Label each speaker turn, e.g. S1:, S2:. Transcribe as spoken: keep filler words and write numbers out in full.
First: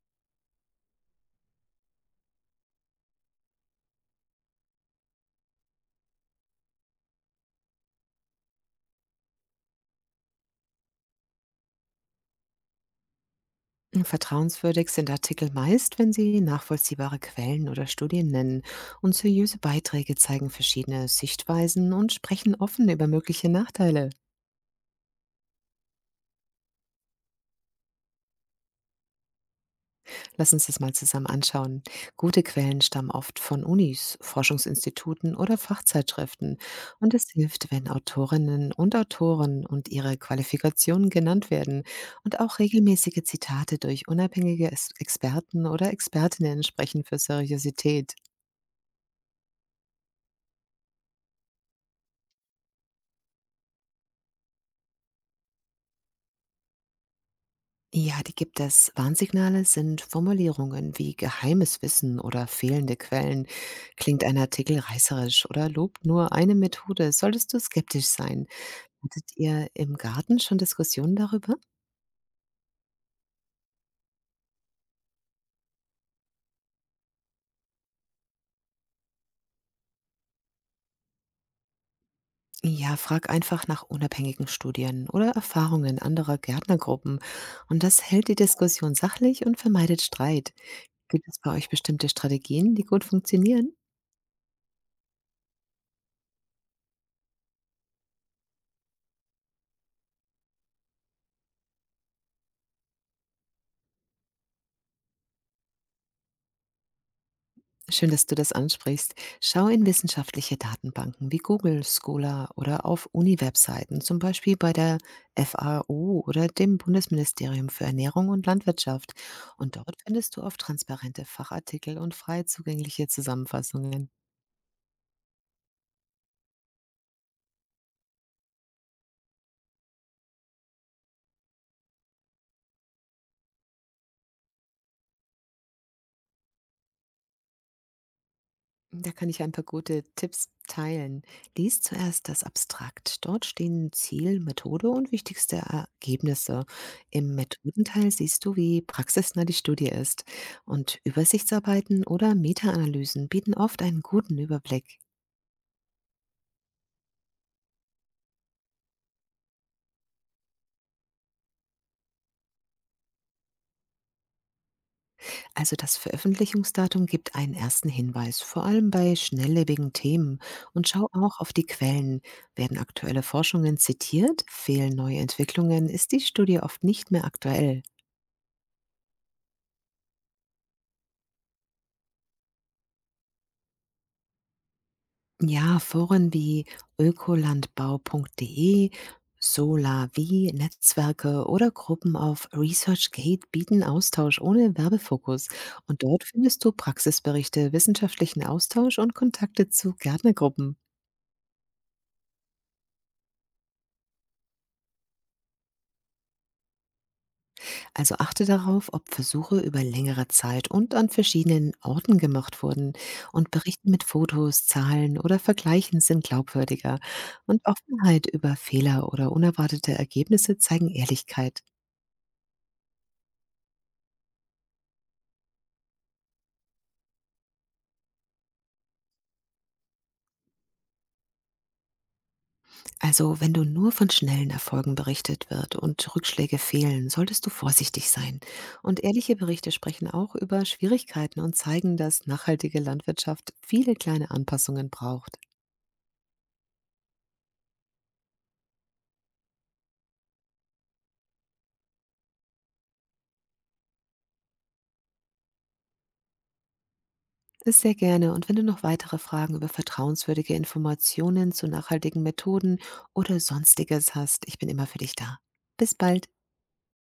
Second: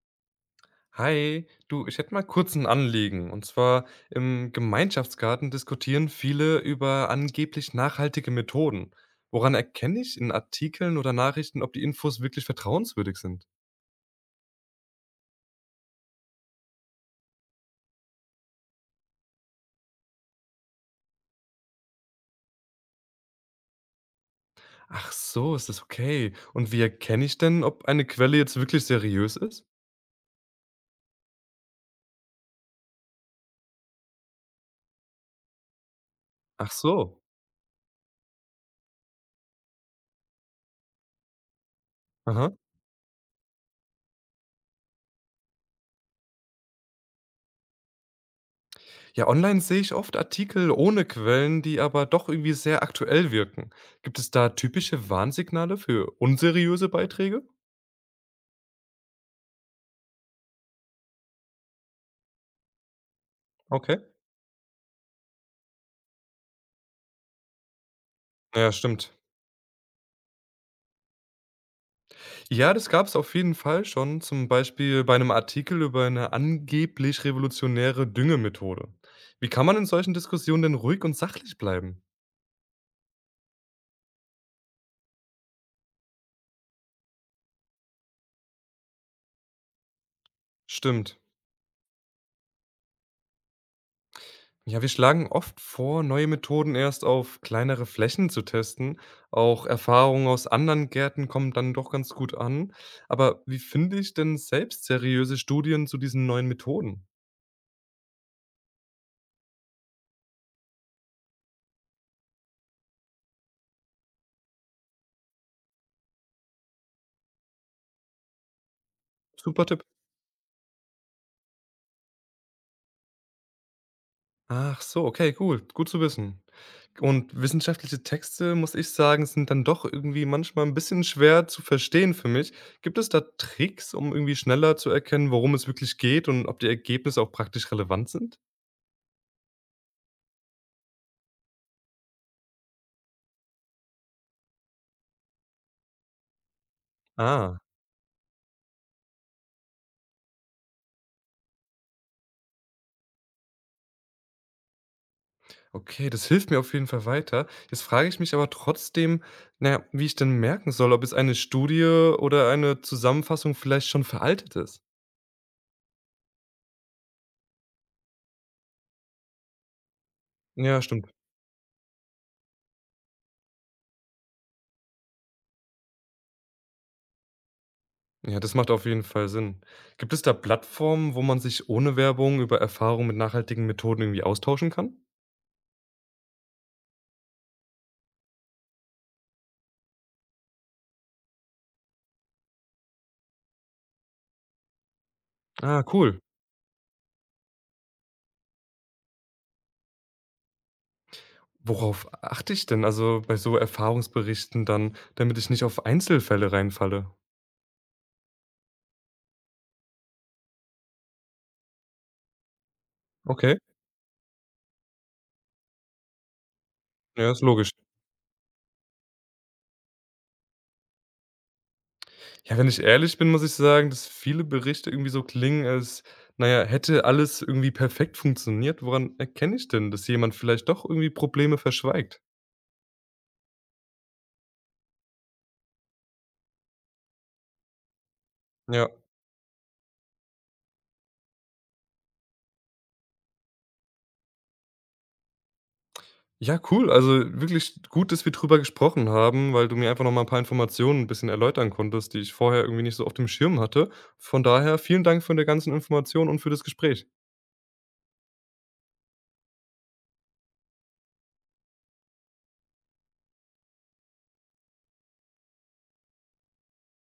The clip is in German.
S1: Hi, du, ich hätte mal kurz ein Anliegen. Und zwar im Gemeinschaftsgarten diskutieren viele über angeblich nachhaltige Methoden. Woran erkenne ich in Artikeln oder Nachrichten, ob die Infos wirklich vertrauenswürdig sind?
S2: Vertrauenswürdig sind Artikel meist, wenn sie nachvollziehbare Quellen oder Studien nennen und seriöse Beiträge zeigen verschiedene Sichtweisen und sprechen offen über mögliche Nachteile.
S1: Ach so, ist das okay. Und wie erkenne ich denn, ob eine Quelle jetzt wirklich seriös ist?
S2: Lass uns das mal zusammen anschauen. Gute Quellen stammen oft von Unis, Forschungsinstituten oder Fachzeitschriften
S1: Ach
S2: und
S1: so.
S2: es hilft, wenn Autorinnen und Autoren und ihre Qualifikationen genannt werden und
S1: Aha.
S2: auch regelmäßige Zitate durch unabhängige Es- Experten oder Expertinnen sprechen für Seriosität.
S1: Ja, online sehe ich oft Artikel ohne Quellen, die aber doch irgendwie sehr aktuell wirken. Gibt es da typische Warnsignale für unseriöse Beiträge?
S2: Ja, die gibt es. Warnsignale sind Formulierungen wie geheimes Wissen oder fehlende Quellen.
S1: Okay.
S2: Klingt ein Artikel reißerisch oder lobt nur eine Methode, solltest du skeptisch sein.
S1: Ja, stimmt.
S2: Hattet ihr im Garten schon Diskussionen darüber?
S1: Ja, das gab es auf jeden Fall schon, zum Beispiel bei einem Artikel über eine angeblich revolutionäre Düngemethode. Wie kann man in solchen Diskussionen denn ruhig und sachlich bleiben?
S2: Ja, frag einfach nach unabhängigen Studien oder Erfahrungen anderer Gärtnergruppen. Und das hält die Diskussion sachlich und vermeidet Streit.
S1: Stimmt.
S2: Gibt es bei euch bestimmte Strategien, die gut funktionieren?
S1: Ja, wir schlagen oft vor, neue Methoden erst auf kleinere Flächen zu testen. Auch Erfahrungen aus anderen Gärten kommen dann doch ganz gut an. Aber wie finde ich denn selbst seriöse Studien zu diesen neuen Methoden?
S2: Schön, dass du das ansprichst. Schau in wissenschaftliche Datenbanken wie Google, Scholar oder auf Uni-Webseiten, zum Beispiel bei der F A O oder dem Bundesministerium für Ernährung und Landwirtschaft.
S1: Super
S2: Und
S1: Tipp.
S2: dort findest du oft transparente Fachartikel und frei zugängliche Zusammenfassungen.
S1: Ach so, okay, cool, gut zu wissen. Und wissenschaftliche Texte, muss ich sagen, sind dann doch irgendwie manchmal ein bisschen schwer zu verstehen für mich. Gibt es da Tricks, um irgendwie schneller zu erkennen, worum es wirklich geht und ob die Ergebnisse auch praktisch relevant sind?
S2: Da kann ich ein paar gute Tipps teilen. Lies zuerst das Abstrakt. Dort stehen Ziel, Methode und wichtigste Ergebnisse. Im
S1: Ah,
S2: Methodenteil siehst du, wie praxisnah die Studie ist. Und Übersichtsarbeiten oder Meta-Analysen bieten oft einen guten Überblick.
S1: okay, das hilft mir auf jeden Fall weiter. Jetzt frage ich mich aber trotzdem, naja, wie ich denn merken soll, ob jetzt eine Studie oder eine Zusammenfassung vielleicht schon veraltet ist.
S2: Also das Veröffentlichungsdatum gibt einen ersten Hinweis, vor allem bei schnelllebigen Themen.
S1: Ja,
S2: Und schau
S1: stimmt.
S2: auch auf die Quellen. Werden aktuelle Forschungen zitiert? Fehlen neue Entwicklungen? Ist die Studie oft nicht mehr aktuell?
S1: Ja, das macht auf jeden Fall Sinn. Gibt es da Plattformen, wo man sich ohne Werbung über Erfahrungen mit nachhaltigen Methoden irgendwie austauschen kann?
S2: Ja, Foren wie ökolandbau.de, SolarWi, Netzwerke oder Gruppen auf ResearchGate bieten Austausch ohne Werbefokus.
S1: Ah,
S2: Und
S1: cool.
S2: dort findest du Praxisberichte, wissenschaftlichen Austausch und Kontakte zu Gärtnergruppen.
S1: Worauf achte ich denn also bei so Erfahrungsberichten dann, damit ich nicht auf Einzelfälle reinfalle?
S2: Also achte darauf, ob Versuche über längere Zeit und an verschiedenen Orten gemacht wurden. Und
S1: Okay,
S2: Berichte mit Fotos, Zahlen oder Vergleichen sind glaubwürdiger.
S1: ja, ist
S2: Und
S1: logisch.
S2: Offenheit über Fehler oder unerwartete Ergebnisse zeigen Ehrlichkeit.
S1: Ja, wenn ich ehrlich bin, muss ich sagen, dass viele Berichte irgendwie so klingen, als, naja, hätte alles irgendwie perfekt funktioniert. Woran erkenne ich denn, dass jemand vielleicht doch irgendwie Probleme verschweigt?
S2: Also, wenn du nur von schnellen Erfolgen berichtet wird und Rückschläge fehlen, solltest du vorsichtig sein.
S1: Ja.
S2: Und ehrliche Berichte sprechen auch über Schwierigkeiten und zeigen, dass nachhaltige Landwirtschaft viele kleine Anpassungen braucht.
S1: Ja, cool. Also wirklich gut, dass wir drüber gesprochen haben, weil du mir einfach noch mal ein paar Informationen ein bisschen erläutern konntest, die ich vorher irgendwie nicht so auf dem Schirm hatte. Von daher vielen Dank für die ganzen Informationen und für das Gespräch.
S2: Ist sehr gerne und wenn du noch weitere Fragen über vertrauenswürdige Informationen zu nachhaltigen Methoden oder sonstiges hast, ich bin immer für dich da. Bis bald.